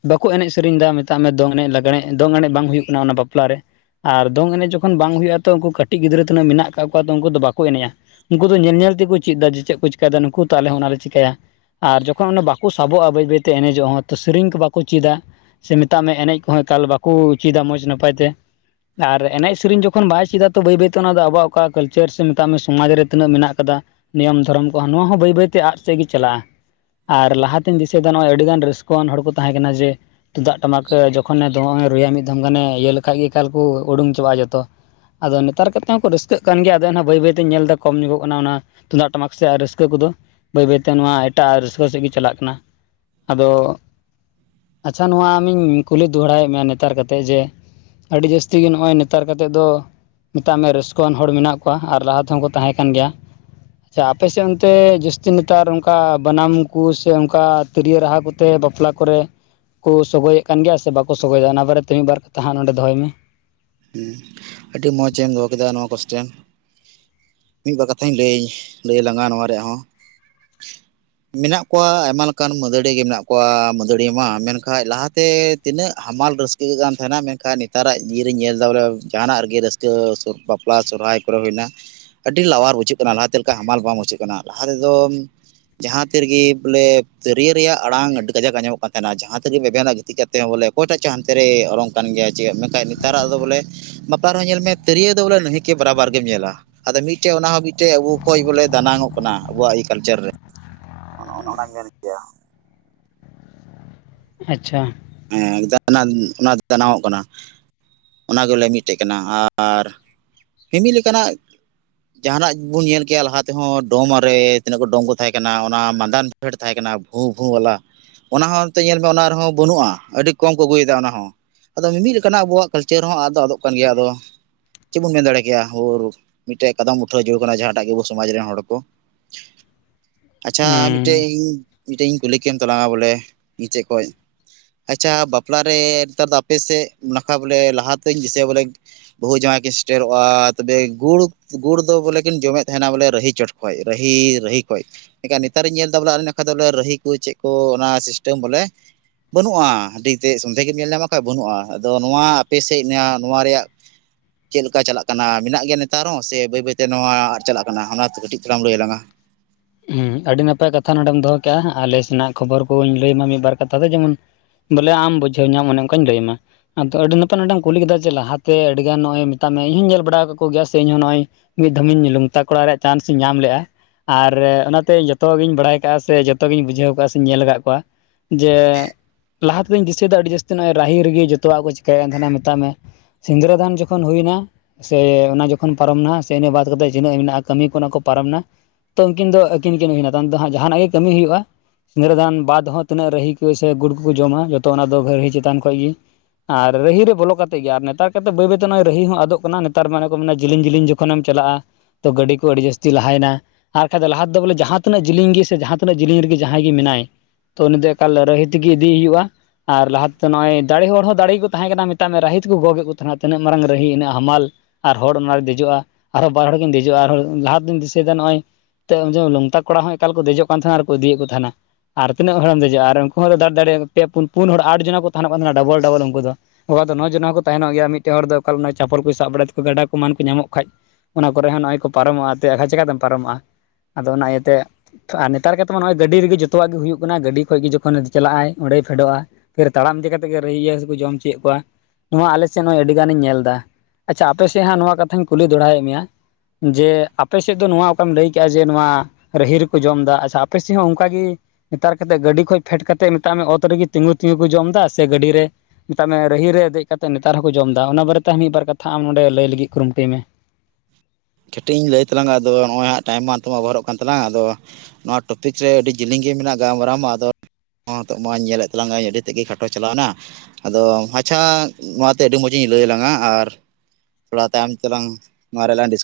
left: ᱵᱟᱠᱚ ᱮᱱᱮᱡ ᱥᱮᱨᱮᱧᱫᱟ, ᱢᱮᱛᱟᱜ ᱢᱮ ᱫᱚᱝ ᱮᱱᱮᱡ ᱞᱟᱜᱽᱲᱮ ᱫᱚᱝ ᱮᱱᱮᱡ ᱵᱟᱝ ᱦᱩᱭᱩᱜ ᱠᱟᱱᱟ ᱚᱱᱟ ᱵᱟᱯᱞᱟ ᱨᱮ᱾ ᱟᱨ ᱫᱚᱝ ᱮᱱᱮᱡ ᱡᱚᱠᱷᱚᱱ ᱵᱟᱝ ᱦᱩᱭᱩᱜᱼᱟ ᱛᱚ᱾ ᱩᱱᱠᱩ ᱠᱟᱹᱴᱤᱡ ᱜᱤᱫᱽᱨᱟᱹ ᱛᱤᱱᱟᱹᱜ ᱢᱮᱱᱟᱜ ᱟᱠᱟᱫ, ᱠᱚᱣᱟ ᱛᱚ ᱩᱱᱠᱩ ᱫᱚ ᱵᱟᱠᱚ ᱮᱱᱮᱡᱼᱟ᱾ ᱩᱱᱠᱩ ᱫᱚ ᱧᱮᱞ ᱧᱮᱞ ᱛᱮᱠᱚ ᱪᱮᱫ ᱫᱟ ᱪᱮᱫ ᱠᱚ ᱪᱮᱠᱟᱹᱭ ᱫᱟ? ᱱᱩᱠᱩ ᱛᱟᱞᱮ ᱦᱚᱸ ᱚᱱᱟᱞᱮ ᱪᱤᱠᱟᱭᱟ ᱟᱨ ᱡᱚᱠᱷᱚᱱ ᱵᱟ ᱵᱟᱠᱚ ᱥᱟᱵᱚᱜᱼᱟ ᱵᱟᱹᱭ ᱵᱟᱹᱭᱛᱮ ᱮᱱᱮᱡᱚᱜ ᱦᱚᱸ ᱛᱚ ᱥᱮᱨᱮᱧ ᱠᱚ ᱵᱟᱠᱚ ᱪᱮᱫᱟ? ᱥᱮ ᱢᱮᱛᱟᱜ ᱢᱮ ᱮᱱᱮᱡ ᱠᱚᱦᱚᱸ ᱮᱠᱟᱞ ᱵᱟᱠᱚ ᱪᱮᱫᱟ ᱢᱚᱡᱽ ᱱᱟᱯᱟᱭ ᱛᱮ᱾ ᱟᱨ ᱮᱱᱮᱡ ᱥᱮᱨᱮᱧ ᱡᱚᱠᱷᱚᱱ ᱵᱟᱭ ᱪᱮᱫᱟ, ᱛᱚ ᱵᱟᱹᱭ ᱵᱟᱹᱭᱛᱮ ᱚᱱᱟ ᱫᱚ ᱟᱵᱚᱣᱟᱜ ᱚᱠᱟ ᱠᱟᱞᱪᱟᱨ ᱥᱮ ᱢᱮᱛᱟᱜ ᱢᱮ, ᱥᱚᱢᱟᱡᱽ ᱨᱮ ᱛᱤᱱᱟᱹᱜ ᱢᱮᱱᱟᱜ ᱠᱟᱫᱟ᱾ ᱱᱤᱭᱚᱢ ᱫᱷᱚᱨᱚᱢ ᱠᱚᱦᱚᱸ ᱱᱚᱣᱟ ᱦᱚᱸ ᱵᱟᱹᱭ ᱵᱟᱹᱭᱛᱮ ᱟᱫ ᱥᱮᱫ ᱜᱮ ᱪᱟᱞᱟᱜᱼᱟ᱾ ᱟᱨ ᱞᱟᱦᱟᱛᱮᱧ ᱫᱤᱥᱟᱹᱭᱫᱟ, ᱱᱚᱜᱼᱚᱭ ᱟᱹᱰᱤᱜᱟᱱ ᱨᱟᱹᱥᱠᱟᱹᱣᱟᱱ ᱦᱚᱲ ᱠᱚ ᱛᱟᱦᱮᱸ ᱠᱟᱱᱟ ᱡᱮ᱾ ᱛᱩᱫᱟᱜ ᱴᱟᱢᱟᱠᱮ ᱡᱚᱠᱷᱚᱱᱮ ᱫᱚᱝ, ᱨᱩᱭᱟ ᱢᱤᱫ ᱫᱷᱷᱟᱢ ᱜᱟᱱᱮ ᱤᱭᱟᱹ ᱞᱮᱠᱷᱟᱡ ᱜᱮ ᱮᱠᱟᱞ ᱠᱚ ᱩᱰᱩᱠ ᱪᱟᱵᱟᱜᱼᱟ ᱡᱚᱛᱚ᱾ ᱟᱫᱚ ᱱᱮᱛᱟᱨ ᱠᱟᱛᱮ ᱦᱚᱸᱠᱚ ᱨᱟᱹᱥᱠᱟᱹᱜ ᱠᱟᱱ ᱜᱮᱭᱟ᱾ ᱟᱫᱚ ᱚᱱᱟ ᱵᱟᱹᱭ ᱵᱟᱹᱭᱛᱮ ᱧᱮᱞ ᱮᱫᱟ ᱠᱚᱢ ᱧᱚᱜᱚᱜ ᱠᱟᱱᱟ ᱚᱱᱟ᱾ ᱛᱩᱢᱫᱟᱜ ᱴᱟᱢᱟᱠ ᱥᱮᱫ ᱟᱨ ᱨᱟᱹᱥᱠᱟᱹ ᱠᱚᱫᱚ ᱵᱟᱹᱭ ᱵᱟᱹᱭᱛᱮ ᱱᱚᱣᱟ ᱮᱴᱟᱜ ᱨᱟᱹᱥᱠᱟᱹ ᱥᱮᱫ ᱜᱮ ᱪᱟᱞᱟᱜ ᱠᱟᱱᱟ ᱟᱫᱚ ᱟᱪᱪᱷᱟ ᱱᱚᱣᱟ ᱟᱢᱤᱧ ᱠᱩᱞᱤ ᱫᱚᱦᱲᱟᱭᱮᱫ ᱢᱮᱭᱟ᱾ ᱱᱮᱛᱟᱨ ᱠᱟᱛᱮᱫ ᱡᱮ ᱟᱹᱰᱤ ᱡᱟᱹᱥᱛᱤ ᱜᱮ, ᱱᱚᱜᱼᱚᱭ ᱱᱮᱛᱟᱨ ᱠᱟᱛᱮᱫ ᱫᱚ ᱢᱮᱛᱟᱜ ᱢᱮ ᱨᱟᱹᱥᱠᱟᱹᱣᱟᱱ ᱦᱚᱲ ᱢᱮᱱᱟᱜ ᱠᱚᱣᱟ ᱟᱨ ᱞᱟᱦᱟ ᱛᱮᱦᱚᱸ ᱠᱚ ᱛᱟᱦᱮᱸ ᱠᱟᱱ ᱜᱮᱭᱟ᱾ ᱟᱪᱪᱷᱟ ᱟᱯᱮᱥᱮᱫ ᱚᱱᱛᱮ ᱡᱟᱹᱥᱛᱤ ᱱᱮᱛᱟᱨ ᱚᱱᱠᱟ ᱵᱟᱱᱟᱢ ᱠᱩ ᱥᱮ ᱚᱱᱠᱟ ᱛᱤᱨᱭᱳ ᱨᱟᱦᱟ ᱠᱚᱛᱮ ᱵᱟᱯᱞᱟ ᱠᱚᱨᱮ ᱠᱚ ᱥᱚᱜᱚᱭᱮᱫ ᱠᱟᱱ ᱜᱮᱭᱟ ᱥᱮ ᱵᱟᱠᱚ ᱥᱚᱜᱚᱭᱮᱫᱟ᱾ ᱚᱱᱟ ᱵᱟᱨᱮᱛᱮ ᱢᱤᱫ ᱵᱟᱨ ᱠᱟᱛᱷᱟ ᱦᱟᱸᱜ ᱱᱚᱰᱮ ᱫᱚᱦᱚᱭ ᱢᱮ᱾
right: ᱟᱹᱰᱤ ᱢᱚᱸᱡᱽ ᱮᱢ ᱫᱚᱦᱚ ᱠᱮᱫᱟ ᱱᱚᱣᱟ ᱠᱚᱥᱪᱮᱱ᱾ ᱢᱤᱫ ᱵᱟᱨ ᱠᱟᱛᱷᱟᱧ ᱞᱟᱹᱭᱟᱹᱧ ᱞᱟᱹᱭ ᱟᱞᱟᱝᱟ ᱱᱚᱣᱟ ᱨᱮᱭᱟᱜ ᱦᱚᱸ᱾
left: <inaudible>
right: ᱢᱮᱱᱟᱜ ᱠᱚᱣᱟ, ᱟᱭᱢᱟ ᱞᱮᱠᱟᱱ ᱢᱟᱹᱫᱟᱹᱲᱤ ᱜᱮ ᱢᱮᱱᱟᱜ ᱠᱚᱣᱟ᱾ ᱢᱟᱹᱫᱟᱹᱲᱤᱭᱟᱹ ᱢᱟ ᱢᱮᱱᱠᱷᱟᱱ ᱞᱟᱦᱟᱛᱮ ᱛᱤᱱᱟᱹᱜ ᱦᱟᱢᱟᱞ ᱨᱟᱹᱥᱠᱟᱹ ᱪᱤᱠᱟᱹᱜ ᱠᱟᱱ ᱛᱟᱦᱮᱱᱟ, ᱢᱮᱱᱠᱷᱟᱱ ᱱᱮᱛᱟᱨᱟᱜ ᱤᱭᱟᱹᱨᱮ ᱧᱮᱞ ᱮᱫᱟ ᱵᱚᱞᱮ ᱡᱟᱦᱟᱱᱟᱜ ᱨᱮᱜᱮ ᱨᱟᱹᱥᱠᱟᱹ ᱵᱟᱯᱞᱟ ᱥᱚᱨᱦᱟᱭ ᱠᱚᱨᱮ ᱦᱩᱭᱱᱟ᱾ ᱟᱹᱰᱤ ᱞᱟᱣᱟᱨ ᱵᱩᱡᱷᱟᱹᱜ ᱠᱟᱱᱟ, ᱞᱟᱦᱟ ᱛᱮ ᱞᱮᱠᱟ ᱦᱟᱢᱟᱞ ᱵᱟᱝ ᱵᱩᱡᱷᱟᱹᱜ ᱠᱟᱱᱟ᱾ ᱞᱟᱦᱟ ᱨᱮᱫᱚ ᱡᱟᱦᱟᱸ ᱛᱤᱨᱮᱜᱮ ᱵᱚᱞᱮ ᱛᱤᱨᱭᱳ ᱨᱮᱭᱟᱜ ᱟᱲᱟᱝ ᱟᱹᱰᱤ ᱠᱟᱡᱟᱠ ᱟᱸᱡᱚᱢᱚᱜ ᱠᱟᱱ ᱛᱟᱦᱮᱱᱟ᱾ ᱡᱟᱦᱟᱸ ᱛᱤᱨᱮᱜᱮ ᱮᱵᱷᱮᱱᱚᱜ ᱜᱤᱛᱤᱡ ᱠᱟᱛᱮ ᱛᱮᱦᱚᱸ ᱵᱚᱞᱮ ᱚᱠᱚᱭᱴᱟᱜ ᱪᱚ ᱦᱟᱱᱛᱮ ᱨᱮᱭ ᱚᱨᱚᱝ ᱠᱟᱱ ᱜᱮᱭᱟ᱾ ᱪᱮᱫ ᱢᱮᱱᱠᱟᱱ ᱱᱮᱛᱟᱨᱟᱜ ᱫᱚ ᱵᱚᱞᱮ ᱢᱟᱯᱞᱟ ᱨᱮᱦᱚᱸ ᱧᱮᱞ ᱢᱮ ᱛᱤᱨᱭᱳ ᱫᱚ ᱵᱚᱞᱮ ᱱᱟᱹᱦᱤᱠᱮ ᱵᱟᱨᱵᱟᱨ ᱜᱮᱢ ᱧᱮᱞᱟ᱾ ᱟᱫᱚ ᱢᱤᱫᱴᱮᱡ ᱚᱱᱟ ᱦᱚᱸᱢᱤᱫᱴᱮᱡ ᱟᱵᱚ ᱠᱷᱚᱡ ᱵᱚᱞᱮ ᱫᱟᱱᱟᱝᱚᱜ ᱠᱟᱱᱟ, ᱟᱵᱚᱣᱟᱜ ᱠᱟᱞᱪᱟᱨ ᱨᱮ᱾ ᱚᱱ ᱚᱱᱟ ᱠᱟᱱ ᱜᱮᱭᱟ,
left: ᱟᱪᱪᱷᱟ
right: ᱦᱮᱸ ᱚᱱᱟ ᱚᱱᱟ ᱫᱟᱱᱟᱝ-ᱚᱜ ᱠᱟᱱᱟ᱾ ᱚᱱᱟ ᱜᱚᱞᱮ ᱢᱤᱫᱴᱮᱡ ᱠᱟᱱᱟ ᱟᱨ ᱢᱤᱢᱤᱫ ᱞᱮᱠᱟᱱᱟᱜ ᱡᱟᱦᱟᱱᱟᱜ ᱵᱚᱱ ᱧᱮᱞ ᱠᱮᱭᱟ ᱞᱟᱦᱟ ᱛᱮᱦᱚᱸ ᱰᱳᱢᱟᱨᱮ ᱛᱤᱱᱟᱹᱜ ᱠᱚ ᱰᱚᱢ ᱠᱚ ᱛᱟᱦᱮᱸ ᱠᱟᱱᱟ᱾ ᱚᱱᱟ ᱢᱟᱸᱫᱟᱱ ᱯᱷᱮᱰ ᱛᱟᱦᱮᱸ ᱠᱟᱱᱟ ᱵᱷᱩ ᱵᱷᱩ ᱵᱟᱞᱟ᱾ ᱚᱱᱟ ᱦᱚᱸᱱᱚᱛᱮ ᱧᱮᱞ ᱢᱮ ᱚᱱᱟ ᱨᱮᱦᱚᱸ ᱵᱟᱹᱱᱩᱜᱼᱟ᱾ ᱟᱹᱰᱤ ᱠᱚᱢ ᱠᱚ ᱟᱹᱜᱩᱭ ᱮᱫᱟ ᱚᱱᱟ ᱦᱚᱸ ᱟᱫᱚ ᱢᱤ-ᱢᱤᱫ ᱞᱮᱠᱟᱱᱟᱜ ᱟᱵᱚᱣᱟᱜ ᱠᱟᱞᱪᱟᱨ ᱦᱚᱸ ᱟᱫ ᱫᱚ ᱟᱫᱚᱜ ᱠᱟᱱ ᱜᱮᱭᱟ ᱟᱫᱚ ᱪᱮᱫ ᱵᱚᱱ ᱢᱮᱱ ᱫᱟᱲᱮ ᱠᱮᱭᱟ ᱦᱩᱶᱟᱹᱨᱩᱵ ᱢᱤᱫᱴᱮᱱ ᱠᱟᱫᱚᱢ ᱩᱴᱷᱟᱹᱣ ᱡᱩᱲ ᱠᱟᱱᱟ ᱡᱟᱦᱟᱸᱴᱟᱜ ᱜᱮ ᱟᱵᱚ ᱥᱚᱢᱟᱡᱽ ᱨᱮᱱ ᱦᱚᱲ ᱠᱚ
left: <inaudible>
right: ᱟᱪᱪᱷᱟ
left: ᱦᱮᱸ
right: ᱢᱤᱫᱴᱮᱡ ᱤᱧ ᱢᱤᱫᱴᱮᱡ ᱤᱧ ᱠᱩᱞᱤ ᱠᱮᱢ ᱛᱟᱞᱟᱝᱟ ᱵᱚᱞᱮ ᱤᱧᱴᱮᱡ ᱠᱷᱚᱱ ᱟᱪᱪᱷᱟ ᱵᱟᱯᱞᱟ ᱨᱮ ᱱᱮᱛᱟᱨ ᱫᱚ ᱟᱯᱮ ᱥᱮᱫ ᱱᱟᱠᱷᱟ ᱵᱚᱞᱮ ᱞᱟᱦᱟ ᱛᱤᱧ ᱫᱤᱟᱹᱭ ᱵᱚᱞᱮ ᱵᱟᱹᱦᱩ ᱡᱟᱶᱟᱭ ᱠᱤᱱ ᱥᱮᱴᱮᱨᱚᱜᱼᱟ ᱛᱚᱵᱮ ᱜᱩᱲ ᱜᱩᱲ ᱫᱚ ᱵᱚᱞᱮ ᱠᱤᱱ ᱡᱚᱢᱮᱫ ᱛᱟᱦᱮᱱᱟ ᱵᱚᱞᱮ ᱨᱟᱹᱦᱤ ᱪᱚᱴ ᱠᱷᱚᱡ ᱨᱟᱹᱦᱤ ᱨᱟᱹᱦᱤ ᱠᱷᱚᱡ ᱮᱱᱠᱷᱟᱱ ᱱᱮᱛᱟᱨ ᱤᱧ ᱧᱮᱞ ᱮᱫᱟ ᱵᱚᱞᱮ ᱟᱹᱞᱮ ᱱᱟᱠᱷᱟ ᱫᱚ ᱵᱚᱞ ᱨᱟᱹᱦᱤ ᱠᱚ ᱪᱮᱫ ᱠᱚ ᱚᱱᱟ ᱥᱤᱥᱴᱮᱢ ᱵᱚᱞᱮ ᱵᱟᱹᱱᱩᱜᱼᱟ ᱦᱟᱹᱰᱤ ᱛᱮᱫ ᱥᱚᱱᱫᱷᱮ ᱜᱮᱢ ᱧᱮᱞ ᱧᱟᱢᱟ ᱠᱷᱟᱡ ᱵᱟᱹᱱᱩᱜᱼᱟ ᱟᱫᱚ ᱱᱚᱣᱟ ᱟᱯᱮ ᱥᱮᱫ ᱨᱮᱱᱟᱜ ᱱᱚᱣᱟ ᱨᱮᱭᱟᱜ ᱪᱮᱫ ᱞᱮᱠᱟ ᱪᱟᱞᱟᱜ ᱠᱟᱱᱟ? ᱢᱮᱱᱟᱜ ᱜᱮᱭᱟ ᱱᱮᱛᱟᱨ ᱦᱚᱸ ᱥᱮ ᱵᱟᱹᱭ ᱵᱟᱹᱭᱛᱮ ᱱᱚᱣᱟ ᱟᱫ ᱪᱟᱞᱟᱜ ᱠᱟᱱᱟ᱾ ᱚᱱᱟ ᱠᱟᱹᱴᱤᱡ ᱛᱷᱚᱲᱟᱢ ᱞᱟᱹᱭ ᱟᱞᱟᱝᱟ᱾
left: ᱦᱮᱸ ᱟᱹᱰᱤ ᱱᱟᱯᱟᱭ ᱠᱟᱛᱷᱟ ᱱᱚᱸᱰᱮᱢ ᱫᱚᱦᱚ ᱠᱮᱜᱼᱟ ᱟᱞᱮ ᱥᱮᱱᱟᱜ ᱠᱷᱚᱵᱚᱨ ᱠᱚᱧ ᱞᱟᱹᱭ ᱟᱢᱟ ᱢᱤᱫᱵᱟᱨ ᱠᱟᱛᱷᱟ ᱫᱚ ᱡᱮᱢᱚᱱ ᱵᱚᱞᱮ ᱟᱢ ᱵᱩᱡᱷᱟᱹᱣ ᱧᱟᱢ ᱚᱱᱮ ᱚᱱᱠᱟᱧ ᱞᱟᱹᱭ ᱢᱟ ᱟᱫᱚ ᱟᱹᱰᱤ ᱱᱟᱯᱟᱭ ᱢᱤᱫᱴᱟᱝ ᱠᱩᱞᱤ ᱠᱮᱫᱟ ᱡᱮ ᱞᱟᱦᱟᱛᱮ ᱟᱹᱰᱤᱜᱟᱱ ᱱᱚᱜᱼᱚᱭ ᱢᱮᱛᱟᱜ ᱢᱮ ᱤᱧ ᱦᱚᱸᱧ ᱧᱮᱞ ᱵᱟᱲᱟ ᱠᱟ ᱠᱚ ᱜᱮᱭᱟ ᱥᱮ ᱤᱧᱦᱚᱸ ᱱᱚᱜᱼᱚᱭ ᱢᱤᱫ ᱫᱚᱢ ᱤᱧ ᱞᱩᱝᱛᱟ ᱠᱚᱲᱟ ᱨᱮᱭᱟᱜ ᱪᱟᱱᱥᱤᱧ ᱧᱟᱢ ᱞᱮᱜᱼᱟ ᱟᱨ ᱚᱱᱟᱛᱮ ᱡᱚᱛᱚ ᱜᱤᱧ ᱵᱟᱲᱟᱭ ᱠᱟᱜᱼᱟ ᱥᱮ ᱡᱚᱛᱚ ᱜᱤᱧ ᱵᱩᱡᱷᱟᱹᱣ ᱠᱟᱜᱼᱟ ᱥᱮᱧ ᱧᱮᱞ ᱟᱠᱟᱫ ᱠᱚᱣᱟ ᱡᱮ ᱞᱟᱦᱟ ᱛᱮᱫᱚᱧ ᱫᱤᱥᱟᱹᱭ ᱮᱫᱟ ᱟᱹᱰᱤ ᱡᱟᱹᱥᱛᱤ ᱱᱚᱜᱼᱚᱭ ᱨᱟᱹᱦᱤ ᱨᱮᱜᱮ ᱡᱚᱛᱚᱣᱟᱜ ᱠᱚ ᱪᱤᱠᱟᱹᱭ ᱠᱟᱱ ᱛᱟᱦᱮᱱᱟ ᱢᱮᱛᱟ ᱢᱮ ᱥᱤᱸᱫᱽᱨᱟᱹᱫᱟᱱ ᱡᱚᱠᱷᱚᱱ ᱦᱩᱭᱱᱟ ᱥᱮ ᱚᱱᱟ ᱡᱚᱠᱷᱚᱱ ᱯᱟᱨᱚᱢᱱᱟ ᱥᱮ ᱤᱱᱟᱹ ᱵᱟᱫ ᱠᱟᱛᱮᱫ ᱛᱤᱱᱟᱹᱜ ᱢᱮᱱᱟᱜᱼᱟ ᱠᱟᱹᱢᱤ ᱚᱱᱟ ᱠᱚ ᱯᱟᱨᱚᱢ ᱱᱟ ᱛᱚ ᱩᱱᱠᱤᱱ ᱫᱚ ᱟᱹᱠᱤᱱ ᱠᱤᱱ ᱦᱩᱭᱱᱟ ᱛᱟᱭᱚᱢ ᱫᱚ ᱡᱟᱦᱟᱱᱟᱜ ᱜᱮ ᱠᱟᱹᱢᱤ ᱦᱩᱭᱩᱜᱼᱟ ᱥᱤᱸᱫᱨᱟᱹᱫᱟᱱ ᱵᱟᱫᱽ ᱦᱚᱸ ᱛᱤᱱᱟᱹᱜ ᱨᱟᱹᱦᱤ ᱠᱚ ᱥᱮ ᱜᱩᱲ ᱠᱚᱠᱚ ᱡᱚᱢᱟ ᱡᱚᱛᱚ ᱚᱱᱟ ᱫᱚ ᱨᱟᱹᱦᱤ ᱪᱮᱛᱟᱱ ᱠᱷᱚᱱ ᱜᱮ ᱟᱨ ᱨᱟᱹᱦᱤ ᱨᱮ ᱵᱚᱞᱚ ᱠᱟᱛᱮᱜ ᱜᱮ ᱟᱨ ᱱᱮᱛᱟᱨ ᱠᱟᱫ ᱵᱟᱹᱭ ᱵᱟᱹᱭᱛᱮ ᱱᱚᱜᱼᱚᱭ ᱨᱟᱹᱦᱤ ᱦᱚᱸ ᱟᱫᱚᱜ ᱠᱟᱱᱟ ᱱᱮᱛᱟᱨ ᱢᱟ ᱚᱱᱮ ᱠᱚ ᱢᱮᱱᱟ ᱡᱮᱞᱮᱧ ᱡᱤᱞᱤᱧ ᱡᱚᱱ ᱡᱚᱠᱷᱚᱱ ᱮᱢ ᱪᱟᱞᱟᱜᱼᱟ ᱛᱚ ᱜᱟᱹᱰᱤ ᱠᱚ ᱟᱹᱰᱤ ᱡᱟᱹᱥᱛᱤ ᱞᱟᱦᱟᱭ ᱮᱱᱟ ᱟᱨ ᱵᱟᱠᱷᱟᱡ ᱞᱟᱦᱟ ᱫᱚ ᱵᱚᱞᱮ ᱡᱟᱦᱟᱸ ᱛᱤᱱᱟᱹᱜ ᱡᱮᱞᱮᱧ ᱜᱮ ᱥᱮ ᱡᱟᱦᱟᱸᱛᱤᱱᱟᱹᱜ ᱡᱮᱞᱮᱧ ᱨᱮᱜᱮ ᱡᱟᱦᱟᱸᱭ ᱜᱮ ᱢᱮᱱᱟᱭ ᱛᱚ ᱩᱱᱤ ᱫᱚ ᱮᱠᱟᱞ ᱨᱟᱹᱦᱤ ᱛᱮ ᱜᱮ ᱤᱫᱤ ᱦᱩᱭᱩᱜᱼᱟ ᱟᱨ ᱞᱟᱦᱟ ᱛᱮᱫᱚ ᱱᱚᱜᱼᱚᱭ ᱫᱟᱲᱮ ᱦᱚᱲ ᱦᱚᱸ ᱫᱟᱲᱮ ᱜᱮ ᱠᱚ ᱛᱟᱦᱮᱸ ᱠᱟᱱᱟ ᱢᱮᱛᱟᱜ ᱢᱮ ᱨᱟᱹᱦᱤ ᱛᱮᱠᱚ ᱜᱚᱜᱮᱫ ᱠᱚ ᱛᱟᱦᱮᱱᱟ ᱛᱤᱱᱟᱹᱜ ᱢᱟᱨᱟᱝ ᱨᱟᱹᱦᱤ ᱤᱱᱟᱹᱜ ᱦᱟᱢᱟᱞ ᱟᱨ ᱦᱚᱲ ᱚᱱᱟᱨᱮ ᱫᱮᱡᱚᱜᱼᱟ ᱟᱨᱦᱚᱸ ᱵᱟᱨ ᱦᱚᱲ ᱠᱤᱱ ᱫᱮᱡᱚᱜᱼᱟ ᱟᱨ ᱞᱟᱦᱟ ᱛᱤᱧ ᱫᱤᱥᱟᱹᱭ ᱮᱫᱟ ᱱᱚᱜᱼᱚᱭ ᱞᱚᱝᱛᱟ ᱠᱚᱲᱟ ᱦᱚᱸ ᱮᱠᱟᱞ ᱠᱚ ᱫᱮᱡᱚᱜ ᱠᱟᱱ ᱛᱟᱦᱮᱱᱟ ᱟᱨ ᱠᱚ ᱤᱫᱤᱭᱮᱫ ᱠᱚ ᱛᱟᱦᱮᱱᱟ ᱟᱨ ᱛᱤᱱᱟᱹᱜ ᱦᱚᱲᱮᱢ ᱫᱮᱡᱚᱜ ᱟᱨ ᱩᱱᱠᱩ ᱦᱚᱸ ᱫᱟᱲᱮ ᱫᱟᱲᱮ ᱯᱮ ᱯᱩᱱ ᱯᱩᱱ ᱦᱚᱲ ᱟᱴ ᱡᱚᱱᱟ ᱠᱚ ᱛᱟᱦᱮᱱ ᱠᱟᱱ ᱛᱟᱦᱮᱱᱟ ᱰᱚᱵᱚᱞ ᱰᱟᱵᱚᱞ ᱩᱱᱠᱩ ᱫᱚ ᱚᱸ ᱫᱚ ᱱᱚ ᱡᱚᱱ ᱠᱚ ᱛᱟᱦᱮᱱᱚᱜ ᱜᱮᱭᱟ ᱢᱤᱫᱴᱮᱱ ᱦᱚᱲ ᱫᱚ ᱚᱠᱟ ᱱᱚᱜᱚᱭ ᱪᱟᱯᱚᱞ ᱠᱚ ᱥᱟᱵ ᱵᱟᱲᱟ ᱛᱮᱠᱚ ᱜᱟᱰᱟ ᱠᱚ ᱮᱢᱟᱱ ᱠᱚ ᱧᱟᱢᱚᱜ ᱠᱷᱟ ᱚᱱᱟ ᱠᱚᱨᱮ ᱦᱚᱸ ᱱᱟᱜᱼᱚᱭ ᱠᱚ ᱯᱟᱨᱚᱢᱚᱜᱼᱟ ᱟᱸᱠᱷᱟ ᱪᱠᱟᱛᱮᱢ ᱯᱟᱨᱚᱢᱚᱜᱼᱟ ᱟᱫᱚ ᱚᱱᱟ ᱤᱭᱟᱹ ᱛᱮ ᱟᱨ ᱱᱮᱛᱟᱨ ᱜᱮᱛᱚ ᱱᱚᱜᱼᱚᱭ ᱜᱟᱹᱰᱤ ᱨᱮᱜᱮ ᱡᱚᱛᱚᱣᱟᱜ ᱜᱮ ᱦᱩᱭᱩᱜ ᱠᱟᱱᱟ ᱜᱟᱹᱰᱤ ᱠᱷᱚᱱ ᱜᱮ ᱡᱚᱠᱷᱚᱱ ᱪᱟᱞᱟᱜᱼ ᱟᱭ ᱚᱸᱰᱮᱭ ᱯᱷᱮᱰᱚᱜᱼᱟ ᱯᱷᱤᱨ ᱛᱟᱲᱟᱢ ᱤᱫᱤ ᱠᱟᱛᱮᱜ ᱜᱮ ᱨᱦᱤᱭᱟᱹ ᱥᱮ ᱠᱚ ᱡᱚᱢ ᱦᱚᱪᱚᱭᱮᱫ ᱠᱚᱣᱟ ᱱᱚᱣᱟ ᱟᱞᱮᱥᱮᱫ ᱱᱚ ᱟᱹᱰᱤ ᱜᱟᱱᱤᱧ ᱧᱮᱞ ᱮᱫᱟ ᱟᱪᱪᱷᱟ ᱟᱯᱮᱥᱮᱫ ᱦᱟᱜ ᱱᱚᱣᱟ ᱠᱟᱛᱷᱟᱧ ᱠᱩᱞᱤ ᱫᱚᱲᱦᱟᱭᱮᱫ ᱢᱮᱭᱟ ᱡᱮ ᱟᱯᱮᱥᱮᱫ ᱫᱚ ᱱᱚᱣᱟ ᱚᱠᱟᱢ ᱞᱟᱹᱭ ᱠᱮᱫ ᱠᱟ ᱡᱮ ᱱᱚᱣᱟ ᱨᱟᱹᱦᱤ ᱨᱮ ᱠᱚ ᱡᱚᱢ ᱮᱫᱟ ᱟᱪᱪᱷᱟ ᱟᱯᱮ ᱥᱮᱫ ᱦᱚᱸ ᱚᱱᱠᱟᱜ ᱜᱮ ᱱᱮᱛᱟᱨ ᱠᱟᱛᱮᱫ ᱜᱟᱹᱰᱤ ᱠᱷᱚᱡ ᱯᱷᱮᱰ ᱠᱟᱛᱮᱫ ᱢᱮᱛᱟᱜ ᱢᱮ ᱚᱛ ᱨᱮ ᱜᱮ ᱛᱤᱸᱜᱩ ᱛᱤᱸᱜᱩ ᱠᱚ ᱡᱚᱢᱮᱫᱟ ᱥᱮ ᱜᱟᱹᱰᱤ ᱨᱮ ᱢᱮᱛᱟᱜ ᱢᱮ ᱨᱟᱹᱦᱤ ᱨᱮ ᱫᱮᱡ ᱠᱟᱛᱮᱫ ᱱᱮᱛᱟᱨ ᱦᱚᱸᱠᱚ ᱡᱚᱢ ᱮᱫᱟ ᱚᱱᱟ ᱵᱟᱨᱮ ᱛᱮ ᱢᱤᱫ ᱵᱟᱨ ᱠᱟᱛᱷᱟ ᱟᱢ ᱱᱚᱰᱮ ᱞᱟᱹᱭ ᱞᱟᱹᱜᱤᱫ ᱠᱩᱨᱩᱢᱩᱴᱩᱭ ᱢᱮ
right: ᱠᱟᱹᱴᱤᱡ ᱤᱧ ᱞᱟᱹᱭ ᱛᱟᱞᱟᱝᱟ ᱟᱫᱚ ᱱᱚᱜᱼᱚᱭ ᱦᱟᱜ ᱴᱟᱭᱤᱢ ᱢᱟ ᱚᱵᱚᱦᱟᱨᱚᱜ ᱠᱟᱱ ᱛᱟᱞᱟᱝ ᱟᱫᱚ ᱱᱚᱣᱟ ᱴᱚᱯᱤᱠ ᱨᱮ ᱟᱹᱰᱤ ᱡᱮᱞᱤᱧ ᱜᱮ ᱢᱮᱱᱟᱜᱼᱟ ᱜᱟᱞᱢᱟᱨᱟᱣ ᱢᱟ ᱟᱫᱚ ᱱᱤᱛᱚᱜ ᱢᱟᱧ ᱧᱮᱞᱮᱫ ᱛᱟᱞᱟᱝᱟ ᱤᱧ ᱟᱹᱰᱤ ᱛᱮᱫ ᱜᱮ ᱠᱷᱟᱴᱚ ᱪᱟᱞᱟᱣ ᱮᱱᱟ ᱟᱫᱚ ᱟᱪᱪᱷᱟ ᱱᱚᱣᱟ ᱛᱮ ᱟᱹᱰᱤ ᱢᱚᱡ ᱤᱧ ᱞᱟᱹᱭ ᱟᱞᱟᱝᱟ ᱟᱨ ᱛᱷᱚᱨᱟ ᱛᱟᱭᱱᱚᱢ ᱛᱮᱞᱟᱝ ᱱᱚᱣᱟ ᱛᱮᱞᱟᱝ ᱰᱤᱥ